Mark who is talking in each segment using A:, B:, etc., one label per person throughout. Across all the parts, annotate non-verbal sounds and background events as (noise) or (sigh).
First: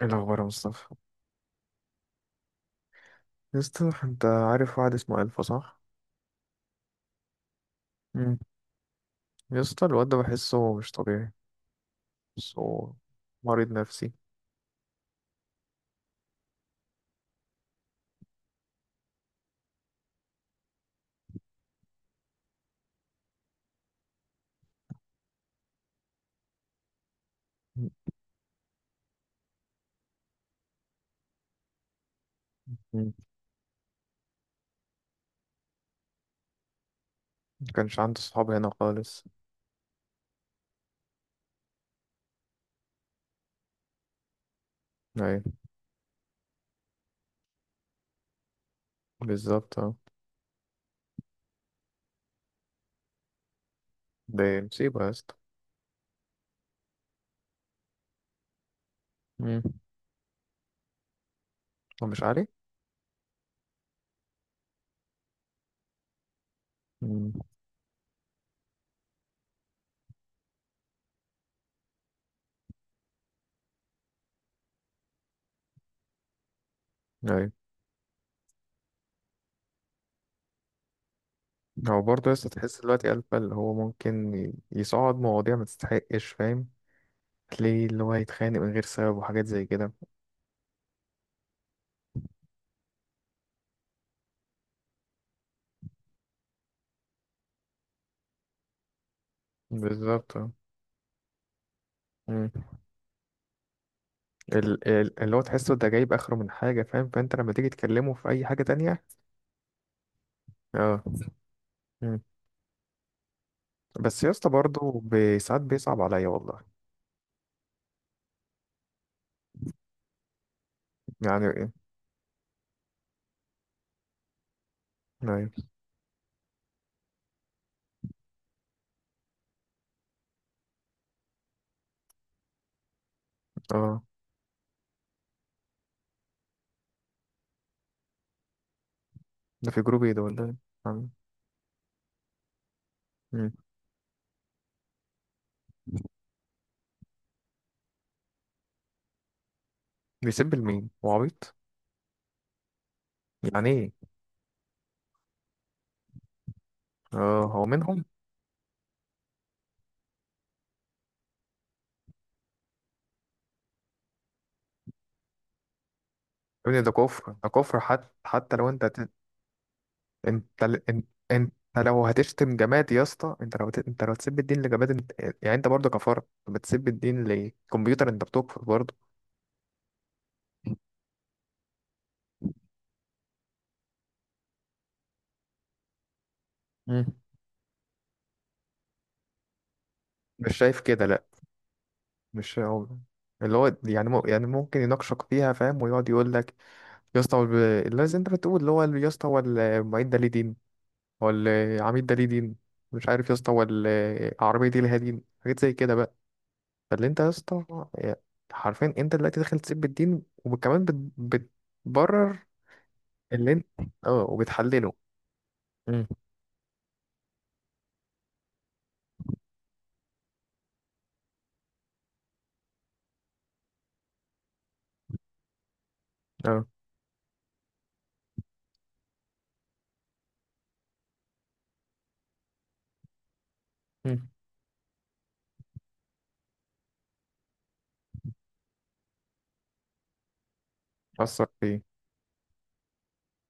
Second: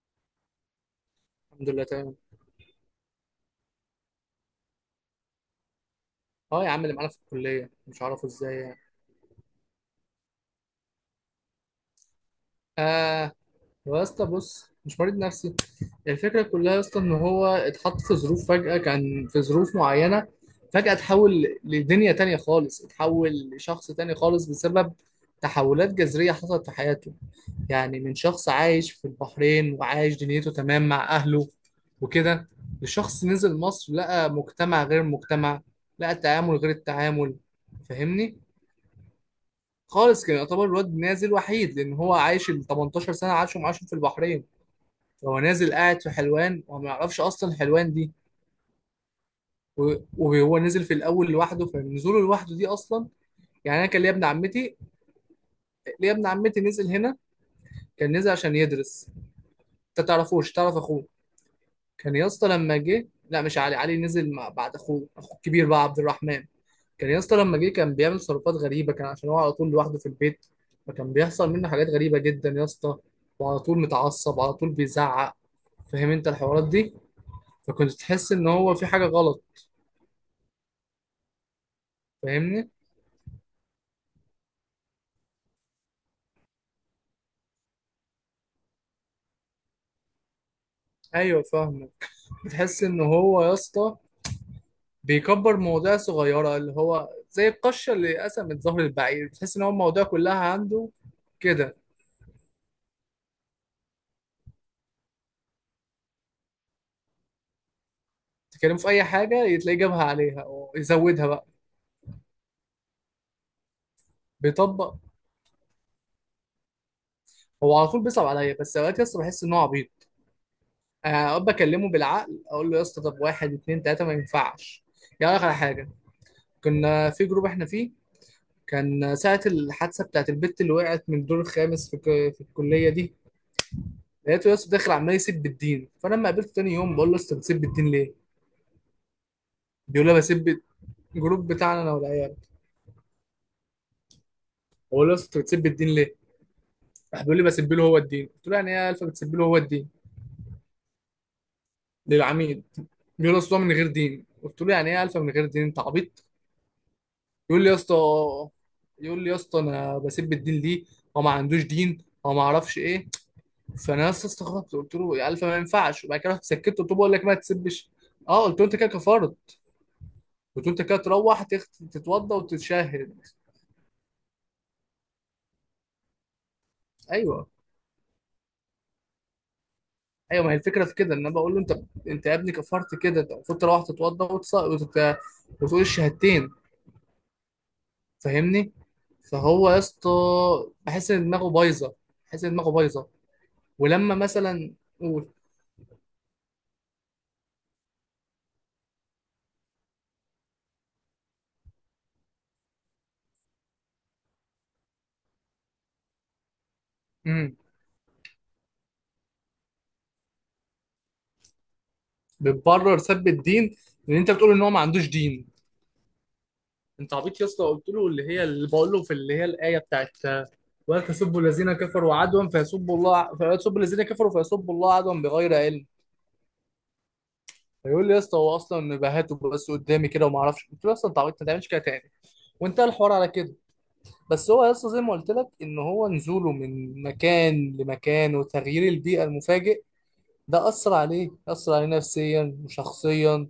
A: ايه الاخبار يا مصطفى؟
B: الحمد لله تمام.
A: يا اسطى، انت عارف واحد اسمه الفا، صح؟
B: اه يا عم اللي معانا في الكليه مش عارفه
A: امم.
B: ازاي يعني.
A: يا اسطى، الواد ده بحسه مش طبيعي. بحسه.
B: اه
A: مريض
B: هو يا
A: نفسي.
B: اسطى بص مش مريض نفسي. الفكره كلها يا اسطى ان هو اتحط في ظروف فجاه، كان في ظروف معينه فجاه اتحول لدنيا تانية خالص، اتحول لشخص تاني خالص بسبب تحولات جذريه حصلت في حياته. يعني من شخص عايش في البحرين وعايش دنيته تمام مع اهله وكده،
A: مم.
B: لشخص نزل مصر لقى مجتمع غير المجتمع، لقى تعامل غير التعامل.
A: ما كانش عنده
B: فاهمني؟
A: صحاب هنا خالص.
B: خالص، كان يعتبر الواد نازل وحيد لان هو عايش ال 18 سنه عاشهم في البحرين. هو
A: ايوه.
B: نازل قاعد في حلوان وما يعرفش اصلا حلوان دي.
A: بالظبط، اه.
B: وهو نزل في الاول لوحده، فنزوله لوحده دي اصلا. يعني انا كان ليا ابن
A: ده
B: عمتي
A: مصيبه يا اسطى.
B: ليا ابن عمتي نزل هنا، كان نزل عشان يدرس.
A: امم.
B: انت تعرفوش؟ تعرف اخوه.
A: هو
B: كان
A: مش
B: يا
A: عارف.
B: اسطى لما جه، لا مش علي، علي نزل مع بعد اخوه الكبير بقى عبد الرحمن. كان يا
A: امم.
B: اسطى لما جه كان بيعمل تصرفات غريبه، كان عشان هو على طول لوحده في البيت، فكان بيحصل منه حاجات غريبه جدا يا اسطى، وعلى طول متعصب، على طول بيزعق. فاهم انت الحوارات دي؟
A: ايوه.
B: فكنت تحس ان هو في حاجه غلط.
A: هو برضه يا اسطى،
B: فاهمني؟
A: تحس دلوقتي الفا اللي هو ممكن يصعد مواضيع ما تستحقش، فاهم؟ تلاقيه اللي هو يتخانق من غير سبب وحاجات زي كده.
B: ايوه فاهمه. بتحس ان هو يا اسطى بيكبر مواضيع صغيره، اللي هو زي القشه اللي قسمت ظهر البعير، بتحس ان هو المواضيع كلها
A: بالظبط، اه.
B: عنده كده.
A: مم. اللي هو تحسه ده جايب اخره من حاجه، فاهم؟ فانت لما تيجي تكلمه في اي حاجه
B: تكلمه في
A: تانية.
B: اي حاجه تلاقيه جابها عليها
A: اه.
B: ويزودها بقى.
A: مم. بس يا اسطى،
B: بيطبق.
A: برضه ساعات بيصعب عليا والله.
B: هو على طول بيصعب عليا، بس اوقات يا اسطى بحس ان هو عبيط.
A: يعني
B: اقعد
A: ايه؟
B: اكلمه بالعقل، اقول له يا اسطى طب واحد اتنين تلاته ما ينفعش. يعني
A: أيوة.
B: اخر حاجه، كنا في جروب احنا فيه، كان ساعه الحادثه بتاعت البت اللي وقعت من الدور الخامس في الكليه دي.
A: اه،
B: لقيته يا اسطى داخل عمال يسب بالدين. فانا لما قابلته تاني يوم بقول له يا اسطى بتسب الدين ليه؟
A: ده في جروب
B: بيقول
A: ايه
B: لي
A: ده ولا إيه؟
B: بسب.
A: عم-
B: الجروب بتاعنا انا والعيال.
A: مم.
B: بقول له يا اسطى بتسب الدين ليه؟ راح بيقول لي بسب له هو الدين. قلت له يعني ايه يا الفا بتسب له هو الدين؟
A: بيسب لمين؟ هو عبيط.
B: للعميد. بيقول له اصل هو
A: يعني
B: من غير
A: ايه؟
B: دين. قلت له يعني ايه يا الفا من غير دين، انت عبيط.
A: اه،
B: يقول
A: هو
B: لي يا اسطى
A: منهم.
B: يقول لي يا اسطى انا بسيب الدين ليه، هو ما عندوش دين، هو ما اعرفش ايه. فانا يا اسطى استغربت، قلت له يا الف ما ينفعش، وبعد كده رحت سكت،
A: يا ابني ده
B: قلت له بقول لك
A: كفر،
B: ما
A: ده كفر،
B: تسبش.
A: حتى
B: اه
A: حتى
B: قلت له
A: لو
B: انت
A: انت
B: كده كفرت،
A: انت
B: قلت له
A: ل-
B: انت كده
A: إن-
B: تروح
A: انت لو
B: تتوضى
A: هتشتم جماد يا
B: وتتشهد.
A: اسطى، انت لو هتسب الدين لجماد، انت. يعني انت برضه كفرت، بتسب الدين
B: ايوه
A: لكمبيوتر، انت بتكفر برضه.
B: ايوه، ما هي الفكره في كده ان انا بقول له انت يا ابني كفرت كده، انت المفروض تروح تتوضى وتقول الشهادتين.
A: مم.
B: فاهمني؟ فهو يا اسطى
A: مش شايف كده؟
B: بحس ان دماغه بايظه، بحس ان
A: مش
B: دماغه
A: هو-
B: بايظه.
A: اللي هو يعني
B: ولما
A: يعني
B: مثلا،
A: ممكن يناقشك
B: قول،
A: فيها، فاهم، ويقعد يقول لك، يا اسطى هو اللي زي انت بتقول، اللي هو يا اسطى هو المعيد ده ليه دين؟ هو العميد ده ليه دين؟ مش عارف يا اسطى، هو العربيه دي ليها دين؟ حاجات زي كده بقى. فاللي انت يا اسطى، حرفيا انت دلوقتي داخل تسيب الدين وكمان بتبرر.
B: بتبرر سب
A: اللي انت،
B: الدين، ان
A: اه،
B: انت بتقول ان هو ما
A: وبتحلله.
B: عندوش دين.
A: امم.
B: انت عبيط يا اسطى، قلت له اللي هي اللي بقول له في، اللي هي الايه بتاعت: ولا تسبوا الذين كفروا عدوا فيسبوا الله، فيسبوا الذين كفروا فيسبوا الله عدوا بغير علم.
A: اه.
B: فيقول لي يا اسطى هو اصلا بهاته بس قدامي كده وما اعرفش. قلت له يا اسطى انت عبيط ما تعملش كده تاني، وانتهى الحوار على كده.
A: امم.
B: بس هو يا اسطى زي ما قلت لك، ان هو نزوله من مكان لمكان وتغيير البيئه المفاجئ ده اثر عليه،
A: اثر
B: اثر
A: فيه.
B: عليه نفسيا وشخصيا.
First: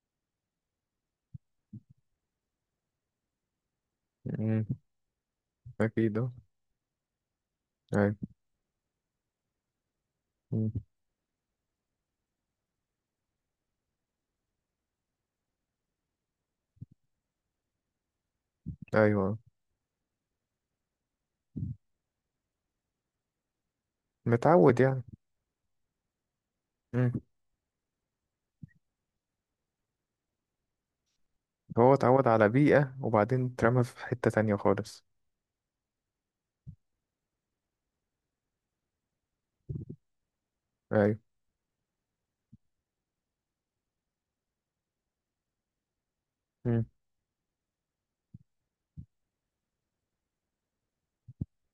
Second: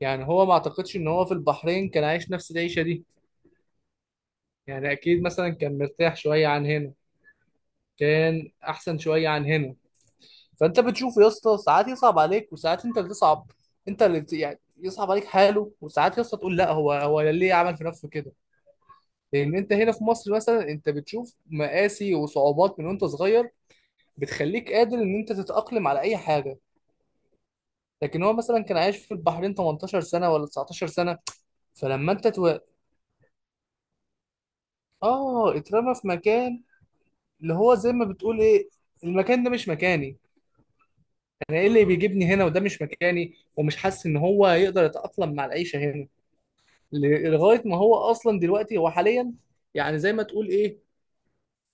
B: يعني هو ما اعتقدش ان هو في البحرين كان عايش نفس العيشة دي.
A: امم.
B: يعني اكيد مثلا كان مرتاح
A: اكيد، اه.
B: شوية عن هنا،
A: ايوه.
B: كان احسن شوية عن هنا.
A: أمم.
B: فانت بتشوف يا اسطى ساعات يصعب عليك وساعات انت اللي تصعب. انت اللي يعني يصعب عليك حاله، وساعات يا اسطى تقول لا، هو ليه عمل في نفسه كده.
A: أيوة.
B: لان انت هنا في مصر مثلا انت بتشوف مقاسي وصعوبات من وانت صغير، بتخليك
A: متعود.
B: قادر ان انت تتأقلم على اي حاجة.
A: يعني.
B: لكن هو مثلا كان عايش في البحرين 18 سنة ولا 19 سنة،
A: هو
B: فلما انت
A: اتعود على
B: تو...
A: بيئة وبعدين اترمى في حتة تانية خالص.
B: اه اترمى في مكان. اللي هو زي ما بتقول ايه، المكان ده مش مكاني.
A: أيوة.
B: انا ايه اللي بيجيبني هنا؟ وده مش مكاني ومش حاسس ان هو يقدر يتأقلم مع العيشة هنا.
A: مم.
B: لغاية ما هو اصلا دلوقتي، هو حاليا، يعني زي ما تقول ايه،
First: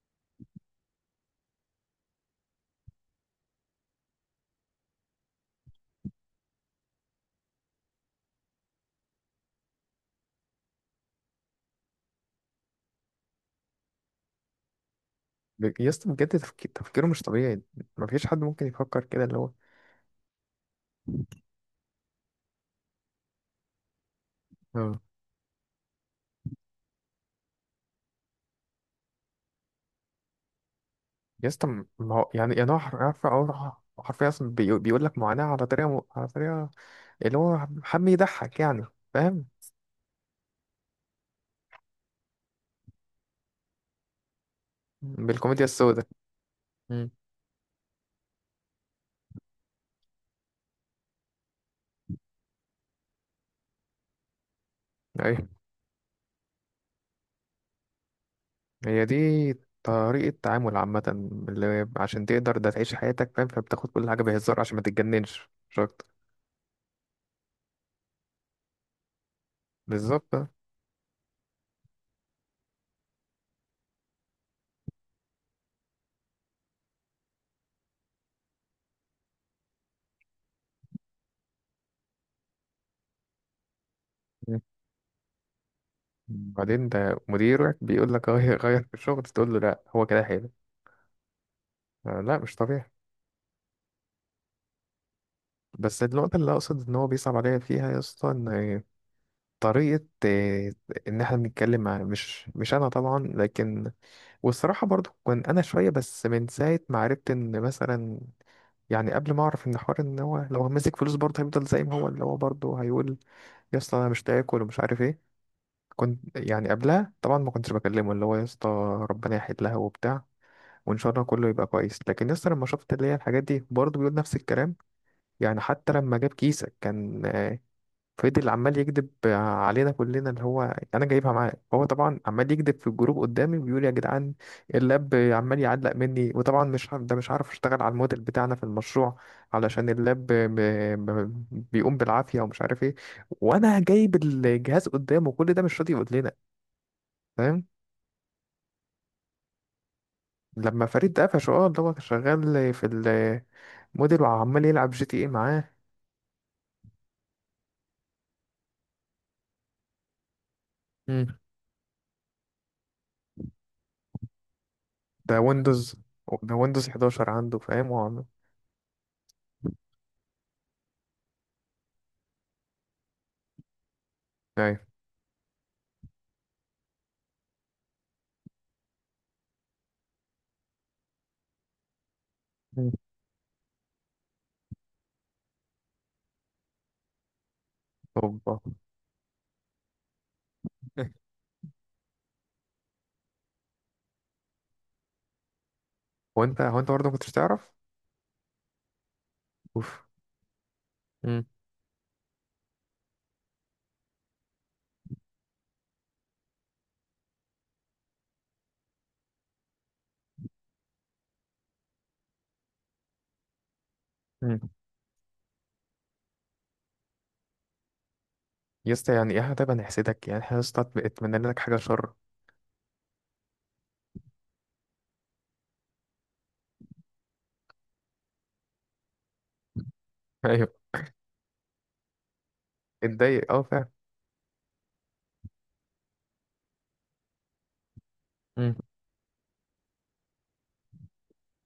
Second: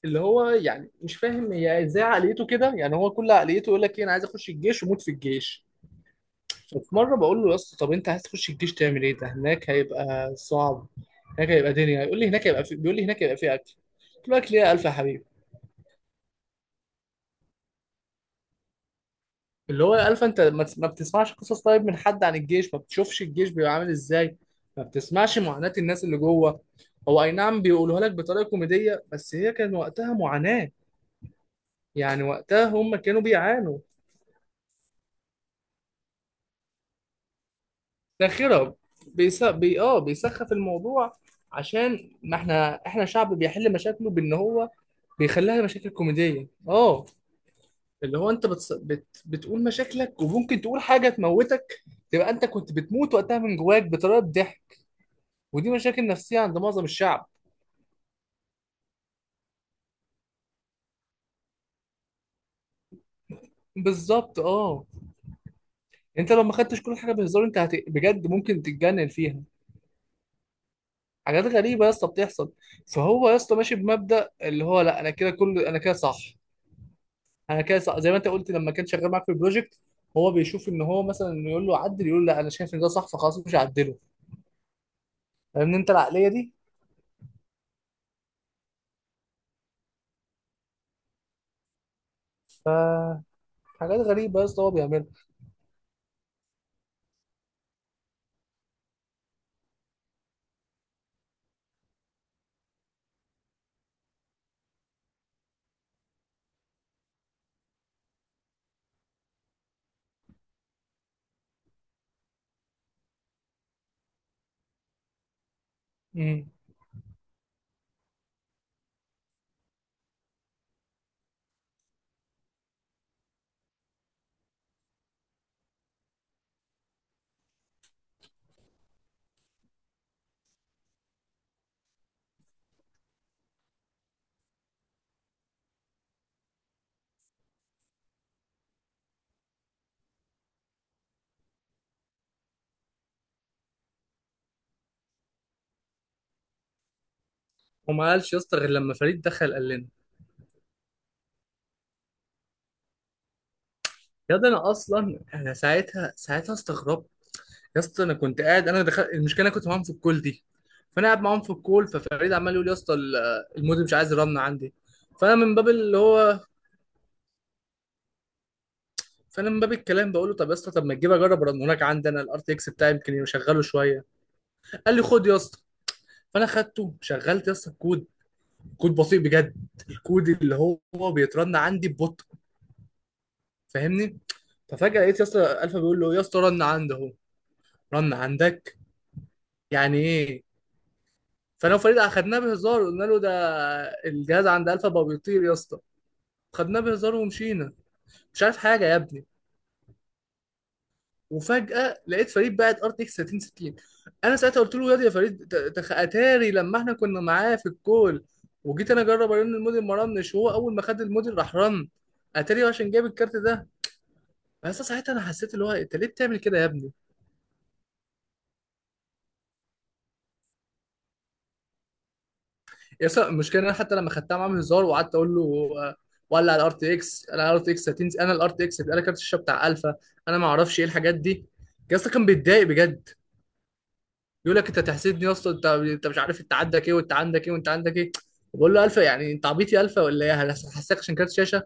B: اللي هو يعني مش فاهم هي ازاي عقليته كده. يعني هو كل عقليته يقول لك ايه؟ انا عايز اخش الجيش وموت في الجيش. ففي مرة بقول له يا اسطى طب انت عايز تخش الجيش تعمل ايه؟ ده هناك هيبقى صعب، هناك هيبقى دنيا. يقول لي هناك هيبقى في... بيقول لي هناك هيبقى في اكل. قلت له اكل ايه يا الف يا حبيبي؟
A: يا اسطى، بجد تفكيره مش طبيعي. مفيش حد ممكن يفكر كده، اللي هو.
B: اللي هو الف، انت ما بتسمعش قصص طيب من حد عن الجيش؟ ما بتشوفش الجيش بيبقى عامل ازاي؟ ما
A: اه.
B: بتسمعش معاناة الناس اللي جوه؟ هو اي نعم بيقولوها لك بطريقة كوميدية، بس هي كان وقتها معاناة.
A: يا اسطى، ما
B: يعني
A: هو يعني
B: وقتها
A: يعني هو
B: هم كانوا
A: عارف هو.
B: بيعانوا.
A: حرفيا أصلا بيقول لك معاناة على طريقة على طريقة اللي هو حب يضحك
B: ساخرة.
A: يعني.
B: بيس...
A: فاهم.
B: بي... اه بيسخف الموضوع. عشان ما احنا شعب بيحل مشاكله بان هو بيخليها
A: بالكوميديا
B: مشاكل
A: السوداء.
B: كوميدية. اه،
A: مم.
B: اللي هو انت بتقول مشاكلك وممكن تقول حاجة تموتك. تبقى انت كنت بتموت وقتها من جواك بطريقة ضحك.
A: أيوة.
B: ودي مشاكل نفسية عند معظم الشعب.
A: هي دي. طريقة تعامل عامة. اللي عشان تقدر ده تعيش حياتك، فاهم، فبتاخد كل حاجة
B: بالظبط
A: بهزار عشان ما
B: اه.
A: تتجننش، مش أكتر.
B: انت لو ما خدتش كل حاجة بهزار، انت بجد ممكن تتجنن فيها.
A: بالظبط.
B: حاجات غريبة يا اسطى بتحصل. فهو يا اسطى ماشي بمبدأ اللي هو لا، انا كده صح. انا كده صح، زي ما انت قلت لما كان شغال معاك في البروجكت. هو بيشوف ان هو مثلا إنه يقول له عدل، يقول لا انا شايف ان ده صح فخلاص مش هعدله. فاهمني انت العقلية دي؟
A: بعدين ده مديرك بيقول لك غير غير في الشغل، تقول له لا هو كده حلو. آه، لا مش طبيعي.
B: ف حاجات غريبة يا اسطى هو بيعملها.
A: بس النقطة اللي أقصد إن هو بيصعب عليا فيها يا اسطى، إن طريقة إن إحنا بنتكلم مع، مش أنا طبعا، لكن والصراحة برضو كان أنا شوية، بس من ساعة ما عرفت إن مثلا، يعني قبل ما أعرف إن حوار إن هو لو ماسك فلوس برضه هيفضل زي ما هو، اللي هو برضه هيقول، يا اسطى أنا مش تاكل ومش عارف إيه. كنت
B: امم
A: يعني قبلها طبعا ما كنتش بكلمه، اللي هو يا اسطى ربنا يحيد لها وبتاع، وان شاء الله كله يبقى كويس. لكن يسطا، لما شفت اللي هي الحاجات دي برضه بيقول نفس الكلام. يعني حتى لما جاب كيسك كان فضل عمال يكذب علينا كلنا، اللي هو انا جايبها معاه، هو طبعا عمال يكذب في الجروب قدامي وبيقول، يا جدعان اللاب عمال يعلق مني وطبعا مش عارف- ده مش عارف اشتغل على الموديل بتاعنا في المشروع، علشان اللاب ب- بيقوم بالعافية ومش عارف ايه، وانا جايب الجهاز قدامه. كل ده مش راضي يقول لنا. فاهم.
B: وما قالش يا اسطى غير لما فريد دخل قال لنا.
A: لما فريد قفشه، اه، اللي هو شغال في موديل
B: يا ده
A: وعمال
B: انا
A: يلعب جي تي
B: اصلا
A: ايه
B: انا
A: معاه.
B: ساعتها استغربت. يا اسطى انا كنت قاعد، انا دخلت المشكله، انا كنت معاهم في الكول دي. فانا قاعد
A: مم.
B: معاهم في الكول، ففريد عمال يقول يا اسطى المودم مش عايز رن عندي. فانا
A: ده
B: من باب
A: ويندوز
B: اللي هو
A: ده ويندوز 11 عنده، فاهم، هو
B: فانا من باب الكلام بقول له طب يا اسطى، طب ما تجيب اجرب رن هناك عندي، انا الار تي اكس بتاعي يمكن يشغله شويه.
A: ايوه.
B: قال لي خد يا اسطى. فانا خدته، شغلت يا اسطى الكود. كود بطيء بجد، الكود اللي هو بيترن عندي ببطء.
A: مم.
B: فاهمني؟ ففجاه لقيت يا اسطى الفا بيقول له يا اسطى رن عندي اهو. رن
A: اوبا.
B: عندك؟ يعني ايه؟ فانا وفريد اخدناه بهزار، قلنا له ده الجهاز عند الفا بقى بيطير يا اسطى.
A: هو انت هو
B: خدناه
A: انت برضه ما
B: بهزار
A: كنتش تعرف؟
B: ومشينا. مش عارف حاجه يا ابني.
A: اوف. مم.
B: وفجاه لقيت فريد باعت ار تي اكس 3060. انا ساعتها قلت له ياض يا فريد، ت- تخ اتاري لما احنا كنا معاه في الكول وجيت انا اجرب ارن الموديل ما رنش، وهو اول ما خد الموديل راح رن. اتاري عشان جاب الكارت ده.
A: مم.
B: بس ساعتها انا حسيت اللي هو انت ليه بتعمل كده يا ابني.
A: يا اسطى يعني ايه؟ طيب هنحسدك يعني احنا يا اسطى؟ اتمنى لك حاجه شر؟
B: يس المشكله إن انا حتى لما خدتها معاه هزار وقعدت اقول له، ولا على الار تي اكس، انا على الار تي اكس هتنزل، انا الار تي اكس هيبقى لك كارت الشاشه بتاع الفا، انا
A: (laughs)
B: ما
A: ايوه.
B: اعرفش ايه الحاجات دي. يا اسطى كان بيتضايق بجد،
A: اتضايق، اه فعلا.
B: بيقول لك انت تحسدني يا اسطى، انت مش عارف انت عندك ايه وانت عندك ايه وانت عندك ايه.
A: مم.
B: بقول له الفا، يعني انت عبيط يا الفا ولا ايه؟ أنا هحسسك عشان كارت شاشه؟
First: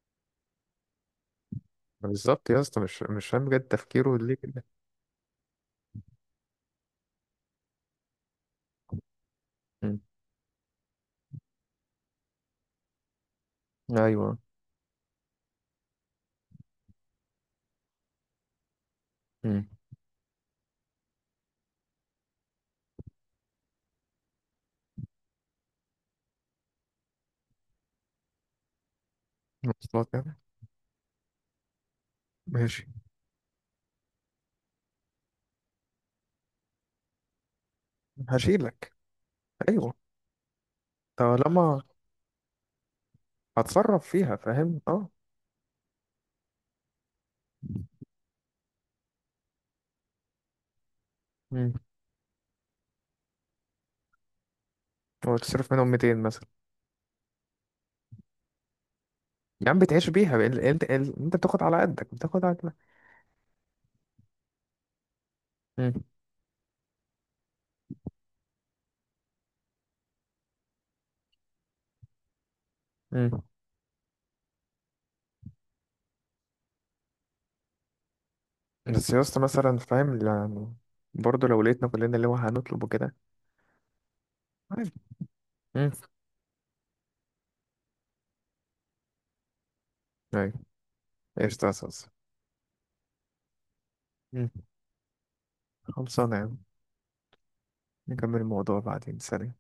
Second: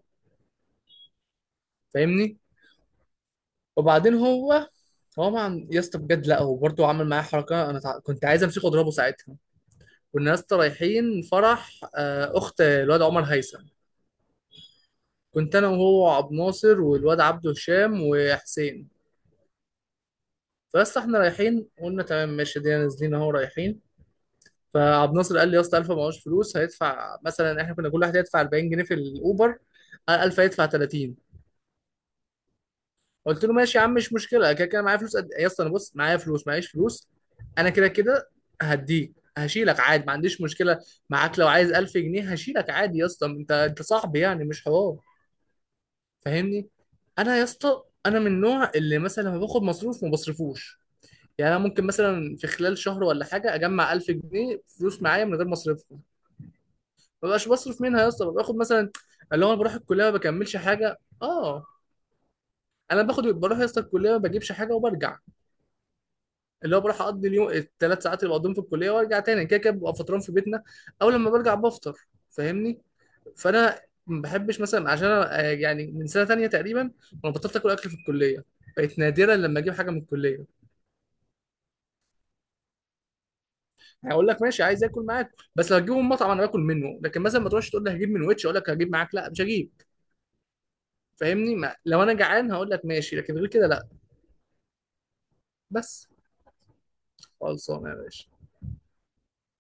B: فاهمني؟
A: بالظبط يا اسطى، مش فاهم بجد
B: وبعدين
A: تفكيره ليه كده.
B: هو مع يا اسطى بجد، لا هو برضه عمل معايا حركه، انا كنت عايز امسكه واضربه ساعتها.
A: مم.
B: كنا يا اسطى رايحين فرح اخت الواد عمر هيثم.
A: ايوه.
B: كنت انا وهو عبد ناصر والواد عبد هشام وحسين.
A: مم.
B: فبس احنا رايحين قلنا تمام ماشي دي نازلين اهو رايحين. فعبد ناصر قال لي يا اسطى الف معهوش فلوس، هيدفع مثلا، احنا كنا كل واحد هيدفع 40 جنيه في الاوبر،
A: مواصلات
B: قال
A: يعني.
B: الف هيدفع 30.
A: ماشي.
B: قلت له ماشي يا عم، مش مشكله، كده كده معايا فلوس إيه؟ يا اسطى انا بص، معايا فلوس، معيش فلوس، انا كده كده
A: هشيلك.
B: هديك هشيلك
A: ايوه.
B: عادي، ما عنديش مشكله. معاك لو عايز
A: طالما
B: 1000 جنيه هشيلك عادي يا اسطى، انت
A: هتصرف
B: صاحبي،
A: فيها،
B: يعني مش
A: فاهم،
B: حوار.
A: اه.
B: فاهمني؟ انا يا اسطى انا من النوع اللي مثلا لما باخد مصروف ما بصرفوش. يعني انا
A: مم.
B: ممكن مثلا في خلال شهر ولا حاجه اجمع 1000 جنيه فلوس معايا من
A: هو
B: غير ما
A: تصرف منهم
B: اصرفهم.
A: 200 مثلا.
B: ما بقاش بصرف منها يا اسطى، باخد مثلا اللي هو انا
A: يا
B: بروح
A: عم
B: الكليه
A: بتعيش
B: ما
A: بيها
B: بكملش حاجه.
A: انت بتاخد
B: اه،
A: على قدك، بتاخد على قدك.
B: انا باخد بروح يا اسطى الكليه ما بجيبش حاجه وبرجع.
A: مم.
B: اللي هو بروح اقضي اليوم، الثلاث ساعات اللي بقضيهم في الكليه، وارجع تاني كده كده ببقى فطران في بيتنا، او لما برجع بفطر. فاهمني؟
A: مم.
B: فانا ما بحبش مثلا، عشان أنا، يعني من سنه تانية تقريبا وانا بطلت اكل اكل في الكليه، بقيت
A: بس يا
B: نادرا
A: اسطى
B: لما اجيب
A: مثلا،
B: حاجه من
A: فاهم،
B: الكليه.
A: يعني برضه لو لقيتنا كلنا اللي هو هنطلب وكده.
B: هقول لك ماشي عايز
A: عادي.
B: اكل معاك، بس لو
A: مم.
B: هجيبه من مطعم انا باكل منه، لكن مثلا ما تروحش تقول لي هجيب من ويتش اقول لك هجيب معاك، لا مش هجيب.
A: ايوه.
B: فاهمني؟
A: ايش
B: ما... لو
A: تاسس.
B: انا جعان هقول لك ماشي، لكن غير كده لا.
A: مم.
B: بس.
A: خلصانة يا عم.
B: خلصانه يا باشا.
A: نكمل الموضوع بعدين. سلام.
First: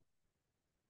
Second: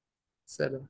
B: سلام.